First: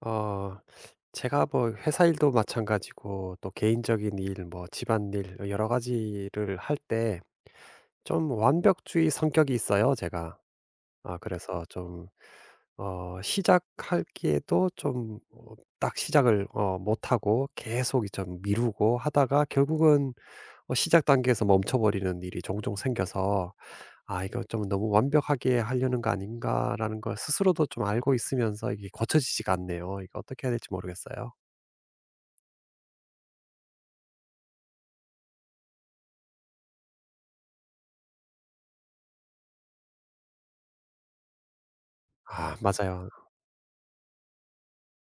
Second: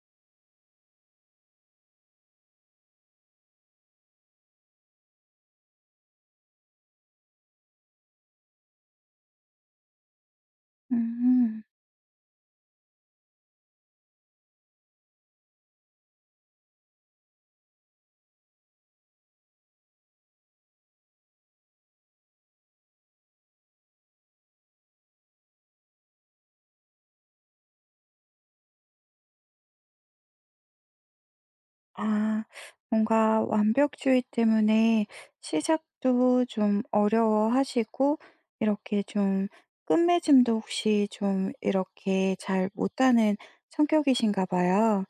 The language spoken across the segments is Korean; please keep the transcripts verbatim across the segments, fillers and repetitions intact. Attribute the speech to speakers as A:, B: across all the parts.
A: 어 제가 뭐 회사 일도 마찬가지고 또 개인적인 일, 뭐 집안일 뭐 여러 가지를 할 때 좀 완벽주의 성격이 있어요, 제가. 아
B: 음.
A: 그래서 좀 어 시작하기에도 좀 어 딱 시작을 어 못하고 계속 이 좀 미루고 하다가 결국은 어 시작 단계에서 멈춰버리는 일이 종종 생겨서 '아 이거 좀 너무 완벽하게 하려는 거 아닌가.'라는 걸 스스로도 좀 알고 있으면서 이게 고쳐지지가 않네요. 이거 어떻게 해야 될지 모르겠어요.
B: 아, 뭔가 완벽주의 때문에 시작도 좀 어려워하시고 이렇게 좀 끝맺음도 혹시 좀 이렇게
A: 아 아.
B: 잘
A: 맞아요.
B: 못하는 성격이신가 봐요.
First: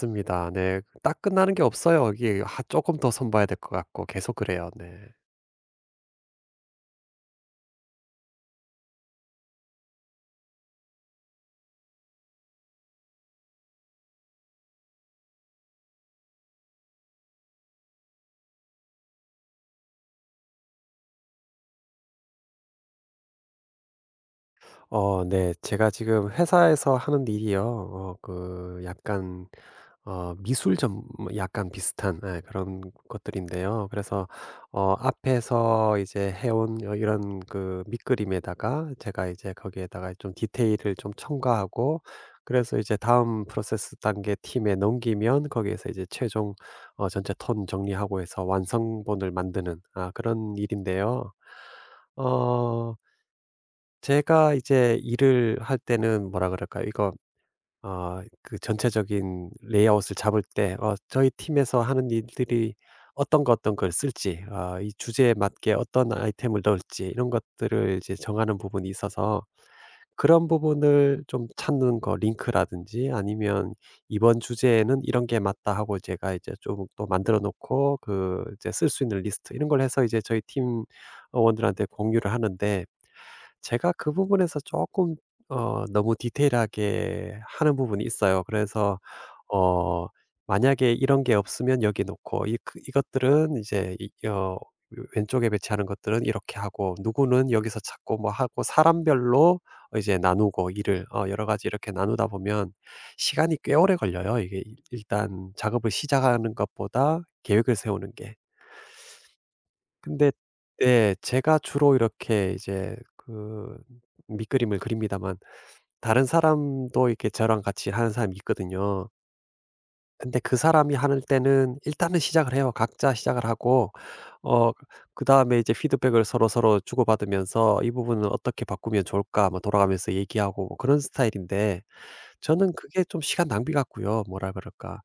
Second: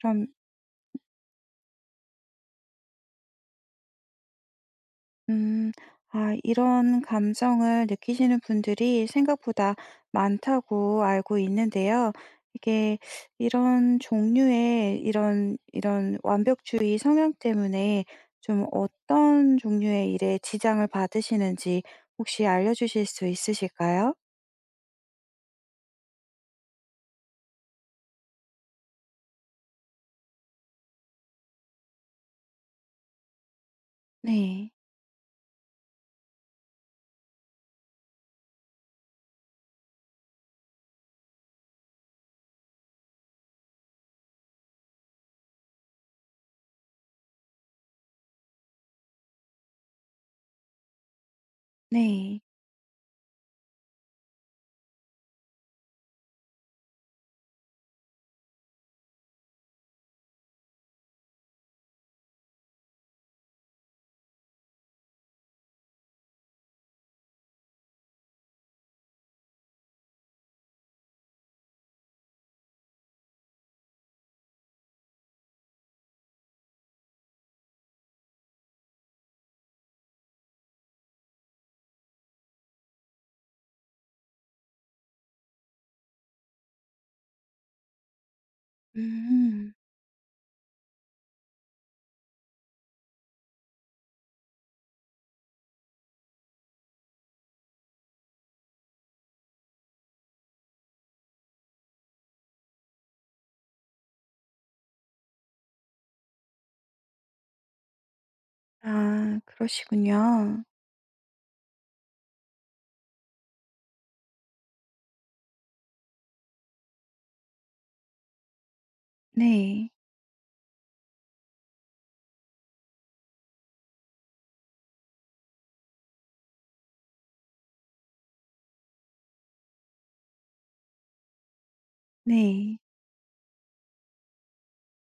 B: 그럼
A: 네. 딱 끝나는 게 없어요. 이게 하쪼더손 봐야 될 것 같고 계속 그래요. 네.
B: 음. 아, 이런 감정을 느끼시는 분들이 생각보다 많다고 알고 있는데요. 이게 이런 종류의 이런 이런 완벽주의 성향 때문에 좀 어떤 종류의 일에 지장을 받으시는지 혹시 알려주실 수 있으실까요?
A: 어 네. 제가 지금 회사에서 하는 일이요. 어 그 약간 어 미술 전 뭐 약간 비슷한 예 그런 것들인데요. 그래서
B: 네.
A: 어 앞에서 이제 해온 어 이런 그 밑그림에다가 제가 이제 거기에다가 좀 디테일을 좀 첨가하고, 그래서 이제 다음 프로세스 단계 팀에 넘기면 거기에서 이제 최종 어 전체 톤 정리하고 해서 완성본을 만드는, 아 그런 일인데요.
B: 네.
A: 어 제가 이제 일을 할 때는 뭐라 그럴까요? 이거 어 그 전체적인 레이아웃을 잡을 때 어 저희 팀에서 하는 일들이 어떤 거 어떤 걸 쓸지 어 이 주제에 맞게 어떤 아이템을 넣을지 이런 것들을 이제 정하는 부분이 있어서, 그런 부분을 좀 찾는 거 링크라든지 아니면 이번 주제에는 이런 게 맞다 하고 제가 이제 좀 또 만들어 놓고 그 이제 쓸 수 있는 리스트 이런 걸 해서 이제 저희 팀원들한테 공유를 하는데, 제가 그 부분에서 조금 어 너무 디테일하게 하는 부분이 있어요. 그래서
B: 음.
A: 어 만약에 이런 게 없으면 여기 놓고, 이 그 이것들은 이제 이 어 왼쪽에 배치하는 것들은 이렇게 하고, 누구는 여기서 찾고 뭐 하고 사람별로 어 이제 나누고, 일을 어 여러 가지 이렇게 나누다 보면 시간이 꽤 오래 걸려요. 이게 일 일단 작업을 시작하는 것보다 계획을 세우는 게.
B: 아,
A: 근데
B: 그러시군요.
A: 네, 제가 주로 이렇게 이제 그 밑그림을 그립니다만, 다른 사람도 이렇게 저랑 같이 하는 사람이 있거든요.
B: 네.
A: 근데 그 사람이 하는 때는 일단은 시작을 해요. 각자 시작을 하고 어 그다음에 이제 피드백을 서로서로 주고받으면서 "이 부분은 어떻게 바꾸면 좋을까?" 뭐 돌아가면서 얘기하고 뭐 그런 스타일인데, 저는
B: 네.
A: 그게 좀 시간 낭비 같고요. 뭐라 그럴까.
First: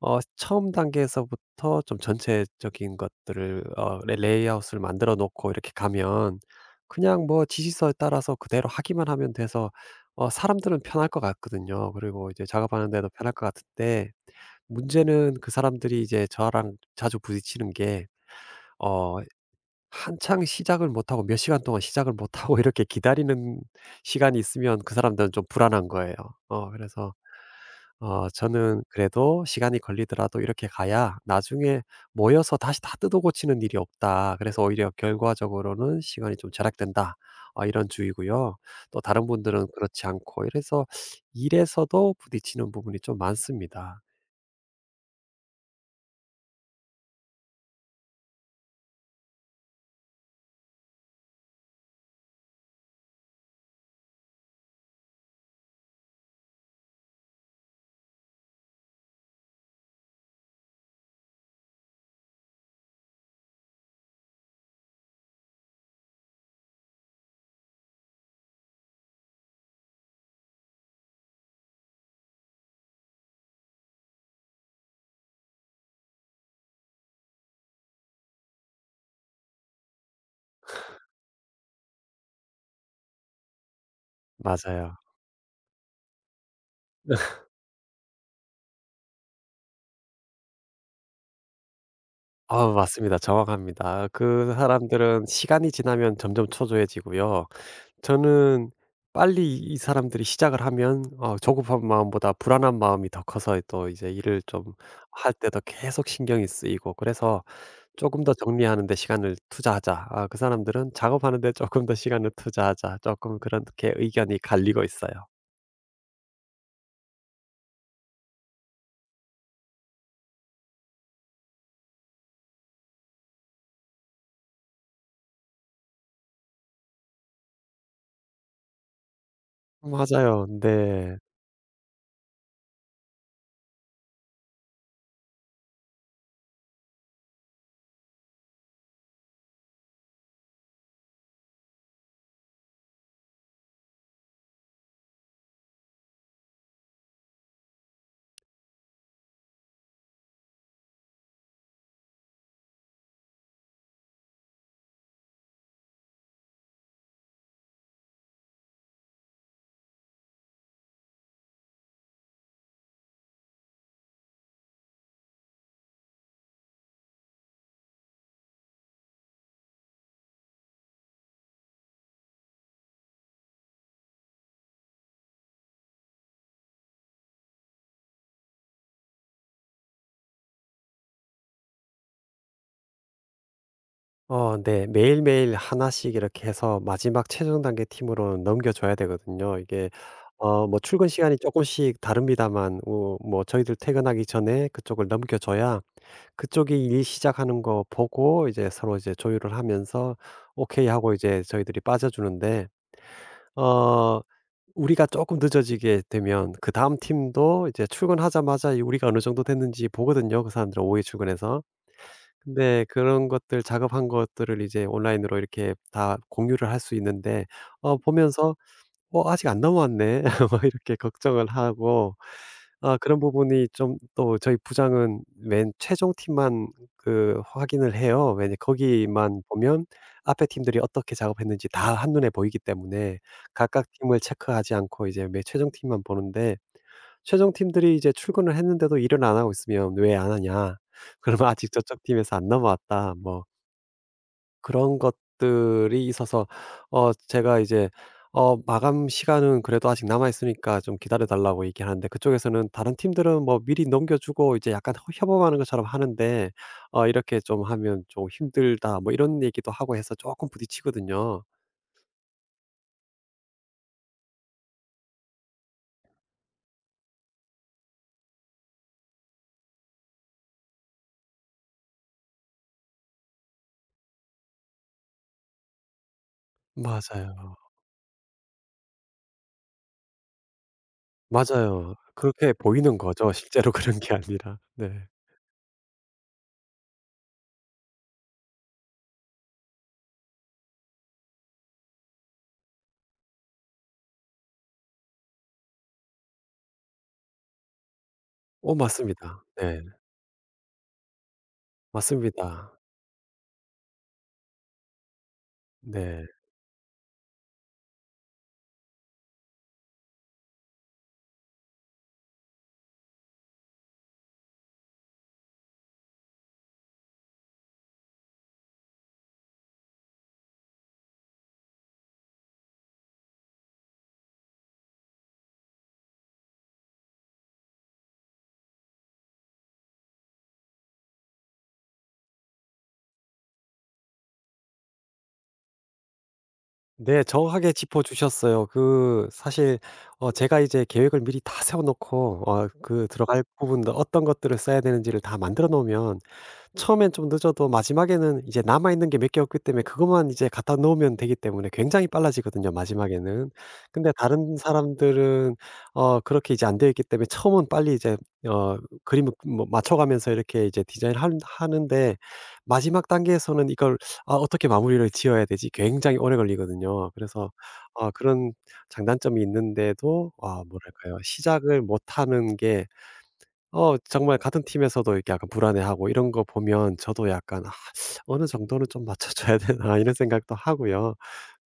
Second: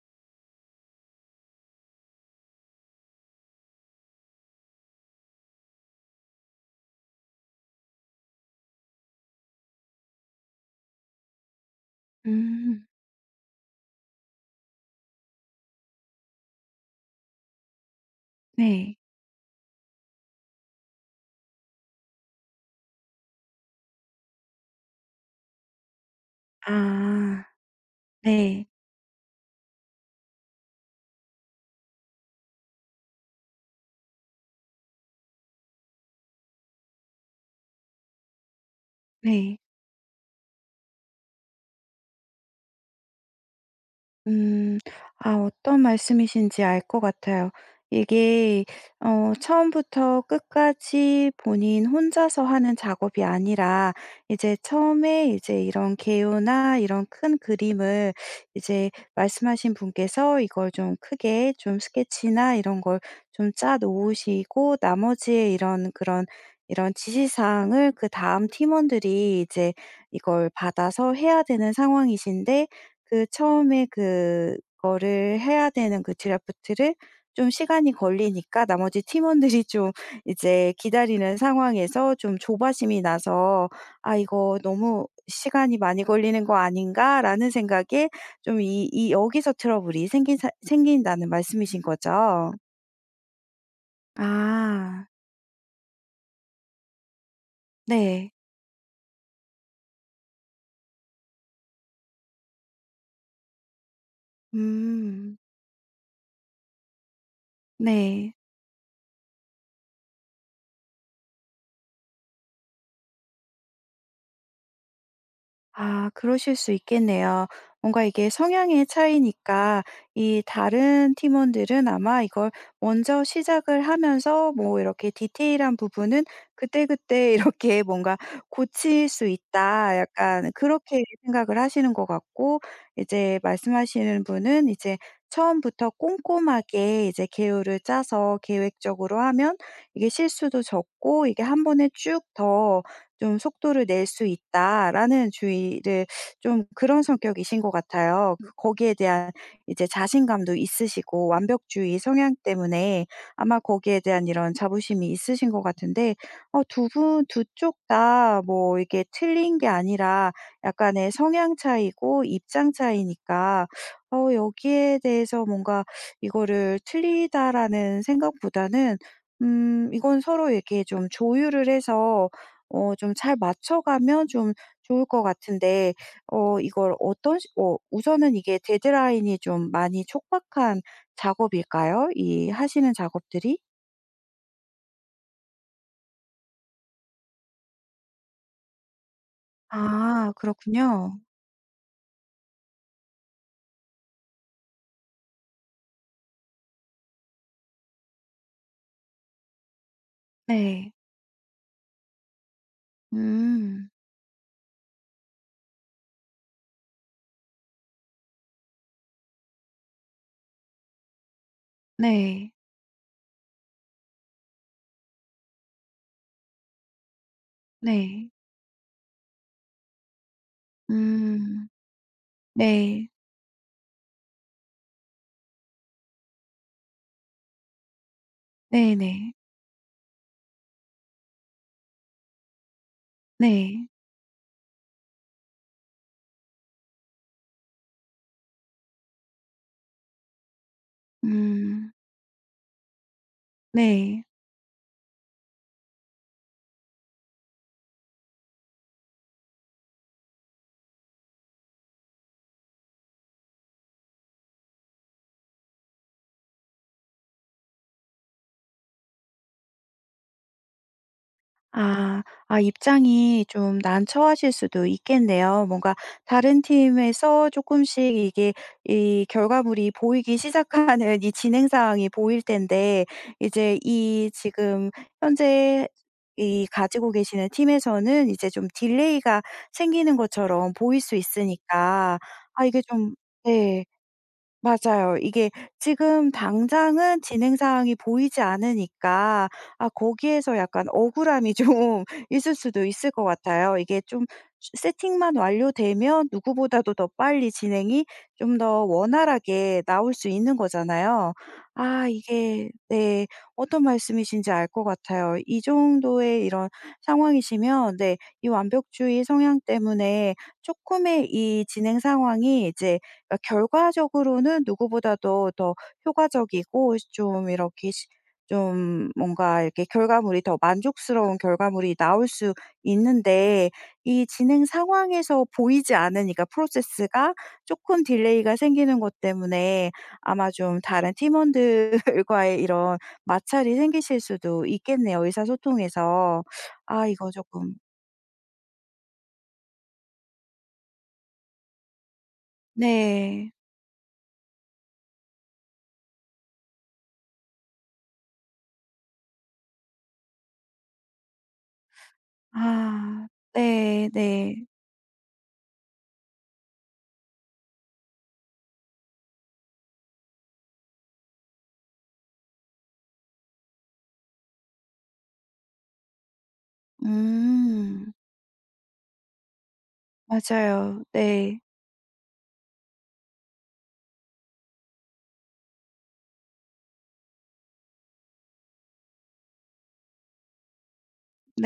A: 어 처음 단계에서부터 좀 전체적인 것들을 어 레 레이아웃을 만들어 놓고 이렇게 가면 그냥 뭐 지시서에 따라서 그대로 하기만 하면 돼서 어 사람들은 편할 것 같거든요. 그리고 이제
B: 음.
A: 작업하는 데도 편할 것 같은데, 문제는 그 사람들이 이제 저랑 자주 부딪히는 게,
B: 네.
A: 어 한창 시작을 못 하고 몇 시간 동안 시작을 못 하고 이렇게 기다리는 시간이 있으면 그 사람들은 좀 불안한 거예요. 어 그래서
B: 아.
A: 어
B: 네.
A: 저는 그래도 시간이 걸리더라도 이렇게 가야 나중에 모여서 다시 다 뜯어 고치는 일이 없다, 그래서 오히려 결과적으로는 시간이 좀 절약된다, 어 이런 주의고요. 또 다른
B: 네.
A: 분들은 그렇지 않고 이래서 일에서도 부딪히는 부분이 좀 많습니다.
B: 음. 아, 어떤 말씀이신지 알 것 같아요. 이게 어 처음부터 끝까지 본인 혼자서 하는 작업이 아니라 이제 처음에 이제 이런 개요나 이런 큰 그림을 이제 말씀하신 분께서 이걸 좀 크게 좀 스케치나 이런 걸 좀 짜 놓으시고 나머지의 이런 그런 이런 지시사항을 그다음 팀원들이 이제 이걸 받아서 해야 되는 상황이신데 그 처음에 그거를 해야 되는 그 드래프트를 좀 시간이 걸리니까 나머지 팀원들이 좀 이제 기다리는 상황에서 좀 조바심이 나서 '아 이거
A: 맞아요.
B: 너무 시간이 많이 걸리는 거 아닌가?'라는 생각에 좀 이 이 여기서 트러블이 생긴 사 생긴다는 말씀이신 거죠?
A: 아 맞습니다. 정확합니다. 그
B: 아.
A: 사람들은 시간이 지나면 점점 초조해지고요,
B: 네.
A: 저는 빨리 이 사람들이 시작을 하면 어 조급한 마음보다 불안한 마음이 더 커서 또 이제 일을 좀 할
B: 음.
A: 때도 계속 신경이 쓰이고. 그래서 '조금
B: 네.
A: 더 정리하는 데 시간을 투자하자.' 아, 그 사람들은 '작업하는 데 조금 더 시간을 투자하자.' 조금 그렇게 의견이 갈리고 있어요.
B: 아, 그러실 수 있겠네요. 뭔가 이게 성향의 차이니까 이 다른 팀원들은 아마 이걸 먼저 시작을 하면서 뭐 이렇게 디테일한 부분은 그때그때 이렇게 뭔가 '고칠 수
A: 음,
B: 있다.'
A: 맞아요.
B: 약간 그렇게
A: 네.
B: 생각을 하시는 것 같고 이제 말씀하시는 분은 이제 처음부터 꼼꼼하게 이제 계율을 짜서 계획적으로 하면 이게 실수도 적고 이게 한 번에 쭉더 좀 '속도를 낼 수 있다.'라는 주의를 좀 그런 성격이신 것 같아요. 그 거기에 대한 이제 자신감도 있으시고 완벽주의 성향 때문에 아마 거기에 대한 이런 자부심이 있으신 것 같은데 어 두 분 두 쪽 다 뭐 이게 틀린 게 아니라 약간의 성향 차이고 입장 차이니까 어 여기에 대해서 뭔가 이거를 '틀리다.'라는 생각보다는 음 이건 서로 이렇게 좀 조율을 해서 어 좀 잘 맞춰가면 좀 좋을 것 같은데 어 이걸 어떤 시- 어 우선은 이게 데드라인이 좀 많이 촉박한 작업일까요? 이 하시는 작업들이?
A: 어 네. 매일매일 하나씩 이렇게 해서 마지막 최종 단계 팀으로 넘겨 줘야 되거든요. 이게
B: 아,
A: 어 뭐 출근
B: 그렇군요.
A: 시간이 조금씩 다릅니다만 어 뭐 저희들 퇴근하기 전에 그쪽을 넘겨 줘야 그쪽이 일 시작하는 거 보고 이제 서로 이제 조율을 하면서 오케이
B: 네.
A: 하고 이제 저희들이 빠져주는데,
B: 음.
A: 어 우리가 조금 늦어지게 되면 그다음 팀도 이제 출근하자마자 이 우리가 어느 정도 됐는지 보거든요, 그 사람들은 오후에 출근해서.
B: 네.
A: 근데 그런 것들 작업한 것들을 이제 온라인으로 이렇게 다 공유를 할 수 있는데, 어
B: 네.
A: 보면서 '어 아직 안 넘어왔네.' 뭐 이렇게 걱정을
B: 음.
A: 하고. 아
B: 네.
A: 그런 부분이 좀. 또 저희 부장은 맨 최종 팀만 그 확인을 해요. 왜냐,
B: 네 네. 네.
A: 거기만 보면 앞에 팀들이 어떻게 작업했는지 다 한눈에 보이기 때문에 각각
B: 네,
A: 팀을 체크하지 않고 이제 맨 최종 팀만 보는데, 최종 팀들이 이제 출근을 했는데도 일을 안 하고 있으면 "왜 안 하냐?" 그러면 "아직
B: 음.
A: 저쪽 팀에서 안 넘어왔다." 뭐
B: 네.
A: 그런 것들이 있어서, 어 제가 이제 어 "마감 시간은 그래도 아직 남아 있으니까 좀 기다려 달라."고 얘기하는데, 그쪽에서는 다른 팀들은 뭐 미리 넘겨 주고 이제 약간 허 협업하는 것처럼 하는데 어 "이렇게 좀 하면 좀 힘들다." 뭐 이런 얘기도 하고 해서 조금 부딪히거든요.
B: 아. 아, 입장이 좀 난처하실 수도 있겠네요. 뭔가 다른 팀에서 조금씩 이게 이 결과물이 보이기 시작하는 이 진행 상황이 보일 텐데 이제 이 지금 현재 이 가지고 계시는
A: 맞아요.
B: 팀에서는 이제 좀 딜레이가 생기는 것처럼 보일 수
A: 맞아요.
B: 있으니까
A: 그렇게
B: 아, 이게
A: 보이는
B: 좀
A: 거죠, 실제로
B: 네.
A: 그런 게 아니라. 네.
B: 맞아요. 이게 지금 당장은 진행 사항이 보이지 않으니까 아, 거기에서 약간 억울함이 좀 있을 수도 있을 것 같아요. 이게 좀 세팅만 완료되면 누구보다도 더 빨리 진행이 좀
A: 오
B: 더
A: 맞습니다. 네.
B: 원활하게 나올 수 있는 거잖아요. 아 이게
A: 맞습니다.
B: 네 어떤 말씀이신지 알 것 같아요. 이
A: 네.
B: 정도의 이런 상황이시면 네 이 완벽주의 성향 때문에 조금의 이 진행 상황이 이제 그러니까 결과적으로는 누구보다도 더 효과적이고 좀 이렇게 시 좀 뭔가 이렇게 결과물이 더 만족스러운 결과물이 나올 수 있는데 이 진행 상황에서 보이지 않으니까 프로세스가 조금 딜레이가 생기는 것 때문에 아마 좀 다른 팀원들과의 이런 마찰이 생기실 수도 있겠네요, 의사소통에서. 아
A: 네,
B: 이거
A: 정확하게
B: 조금
A: 짚어 주셨어요. 그 사실 어 제가 이제 계획을 미리 다 세워 놓고 어 그 들어갈
B: 네.
A: 부분도 어떤 것들을 써야 되는지를 다 만들어 놓으면 처음엔 좀 늦어도 마지막에는 이제 남아있는 게 몇 개 없기 때문에 그것만 이제 갖다 놓으면 되기 때문에 굉장히 빨라지거든요,
B: 아
A: 마지막에는.
B: 네
A: 근데
B: 네.
A: 다른 사람들은 어 그렇게 이제 안 되어 있기 때문에 처음은 빨리 이제 어 그림을 뭐 맞춰가면서 이렇게 이제 디자인을 하는 하는데 마지막 단계에서는 이걸 '아 어떻게 마무리를 지어야 되지?' 굉장히 오래 걸리거든요. 그래서 아
B: 음.
A: 그런 장단점이 있는데도, 아
B: 맞아요.
A: 뭐랄까요?
B: 네.
A: 시작을 못하는 게, 어 정말 같은 팀에서도 이렇게 약간 불안해하고 이런 거 보면 저도 약간 '아 어느 정도는 좀 맞춰 줘야 되나.' 이런 생각도 하고요.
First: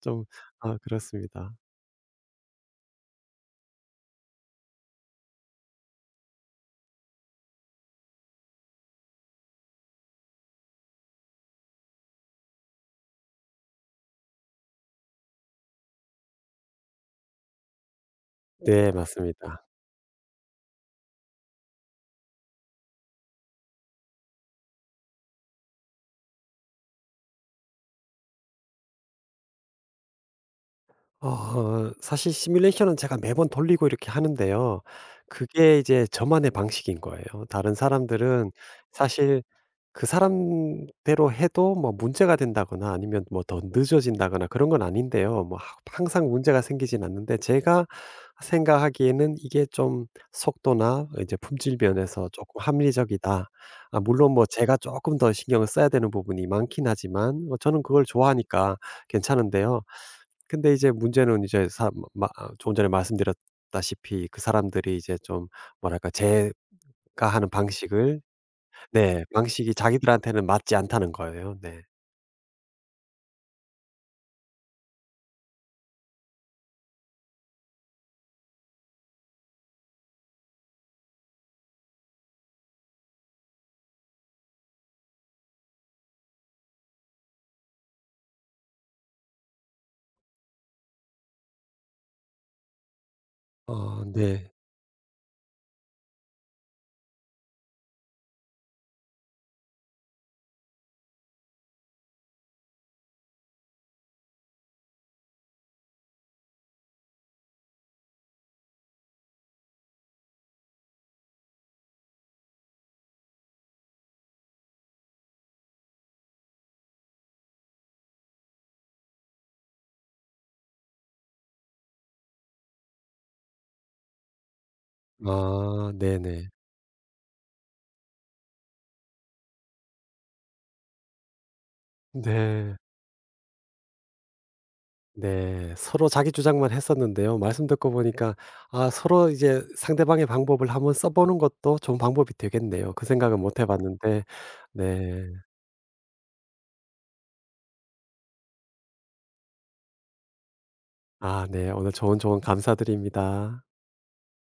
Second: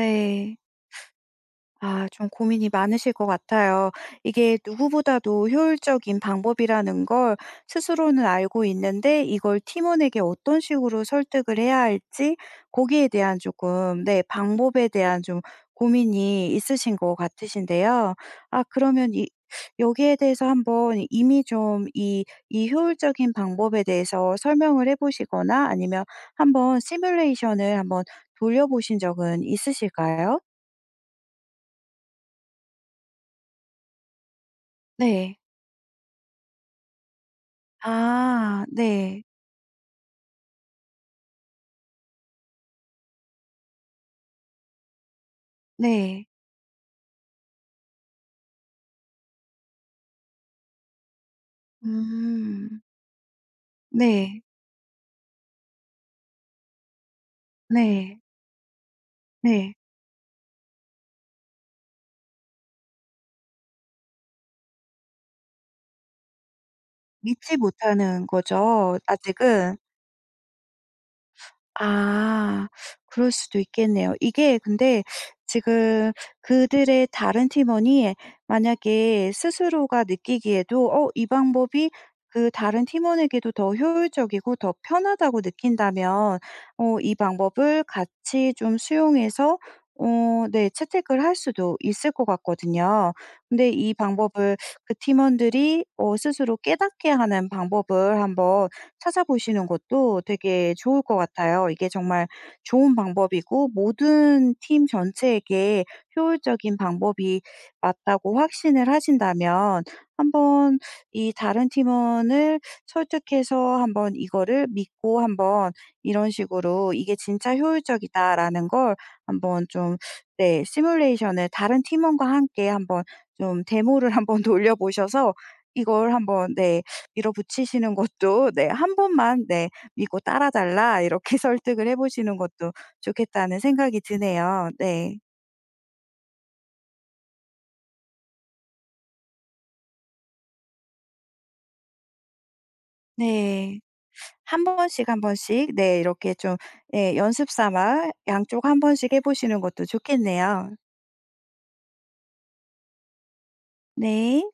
A: 좀. 아 그렇습니다.
B: 아, 좀 고민이 많으실 것 같아요. 이게 누구보다도 효율적인 방법이라는 걸 스스로는 알고 있는데 이걸 팀원에게 어떤 식으로 설득을 해야 할지 거기에 대한 조금, 네, 방법에 대한 좀 고민이 있으신 것 같으신데요. 아,
A: 네. 네
B: 그러면 이,
A: 맞습니다.
B: 여기에 대해서 한번 이미 좀 이, 이 효율적인 방법에 대해서 설명을 해보시거나 아니면 한번 시뮬레이션을 한번 돌려보신 적은 있으실까요?
A: 어 사실 시뮬레이션은 제가 매번 돌리고 이렇게 하는데요.
B: 네.
A: 그게 이제 저만의 방식인 거예요. 다른 사람들은
B: 아 네.
A: 사실 그 사람대로 해도 뭐 문제가 된다거나 아니면 뭐 더 늦어진다거나 그런 건 아닌데요. 뭐 하-
B: 네.
A: 항상 문제가 생기진 않는데, 제가 생각하기에는 이게 좀 속도나 이제 품질 면에서 조금
B: 음.
A: 합리적이다. 아, 물론
B: 네.
A: 뭐 제가 조금 더 신경을 써야 되는 부분이 많긴 하지만 뭐 저는 그걸
B: 네.
A: 좋아하니까
B: 네.
A: 괜찮은데요. 근데 이제 문제는 이제 사 마 아 조금 전에 말씀드렸다시피 그 사람들이 이제 좀, 뭐랄까, 제가 하는
B: 믿지
A: 방식을,
B: 못하는 거죠
A: 네, 방식이
B: 아직은.
A: 자기들한테는 맞지 않다는 거예요. 네.
B: 아. 그럴 수도 있겠네요. 이게 근데 지금 그들의 다른 팀원이 만약에 스스로가 느끼기에도 어 이 방법이 그 다른 팀원에게도 더 효율적이고 더 편하다고 느낀다면 어 이 방법을 같이 좀 수용해서 어 네 채택을 할 수도 있을 것 같거든요. 근데 이
A: 아 네.
B: 방법을 그 팀원들이 어 스스로 깨닫게 하는 방법을 한번 찾아보시는 것도 되게 좋을 것 같아요. 이게 정말 좋은 방법이고 모든 팀 전체에게 효율적인 방법이 맞다고 확신을 하신다면 한 번 이 다른 팀원을 설득해서 한번 이거를 믿고 한번 이런 식으로 '이게 진짜 효율적이다.'라는 걸 한번 좀 네 시뮬레이션을 다른 팀원과 함께 한번 좀 데모를 한번 돌려 보셔서
A: 아
B: 이걸
A: 네네.
B: 한번 네 밀어붙이시는 것도 네 '한 번만 네 믿고 따라 달라.' 이렇게 설득을 해 보시는 것도
A: 네.
B: 좋겠다는 생각이 드네요. 네.
A: 네. 서로 자기 주장만 했었는데요. 말씀 듣고 보니까 아 서로 이제 상대방의 방법을 한번 써 보는 것도 좋은 방법이 되겠네요. 그 생각은 못해
B: 네.
A: 봤는데.
B: 한 번씩 한
A: 네.
B: 번씩 네 이렇게 좀 예 연습 삼아 양쪽 한 번씩 해 보시는 것도 좋겠네요.
A: 아 네. 오늘 좋은 조언 감사드립니다.
B: 네.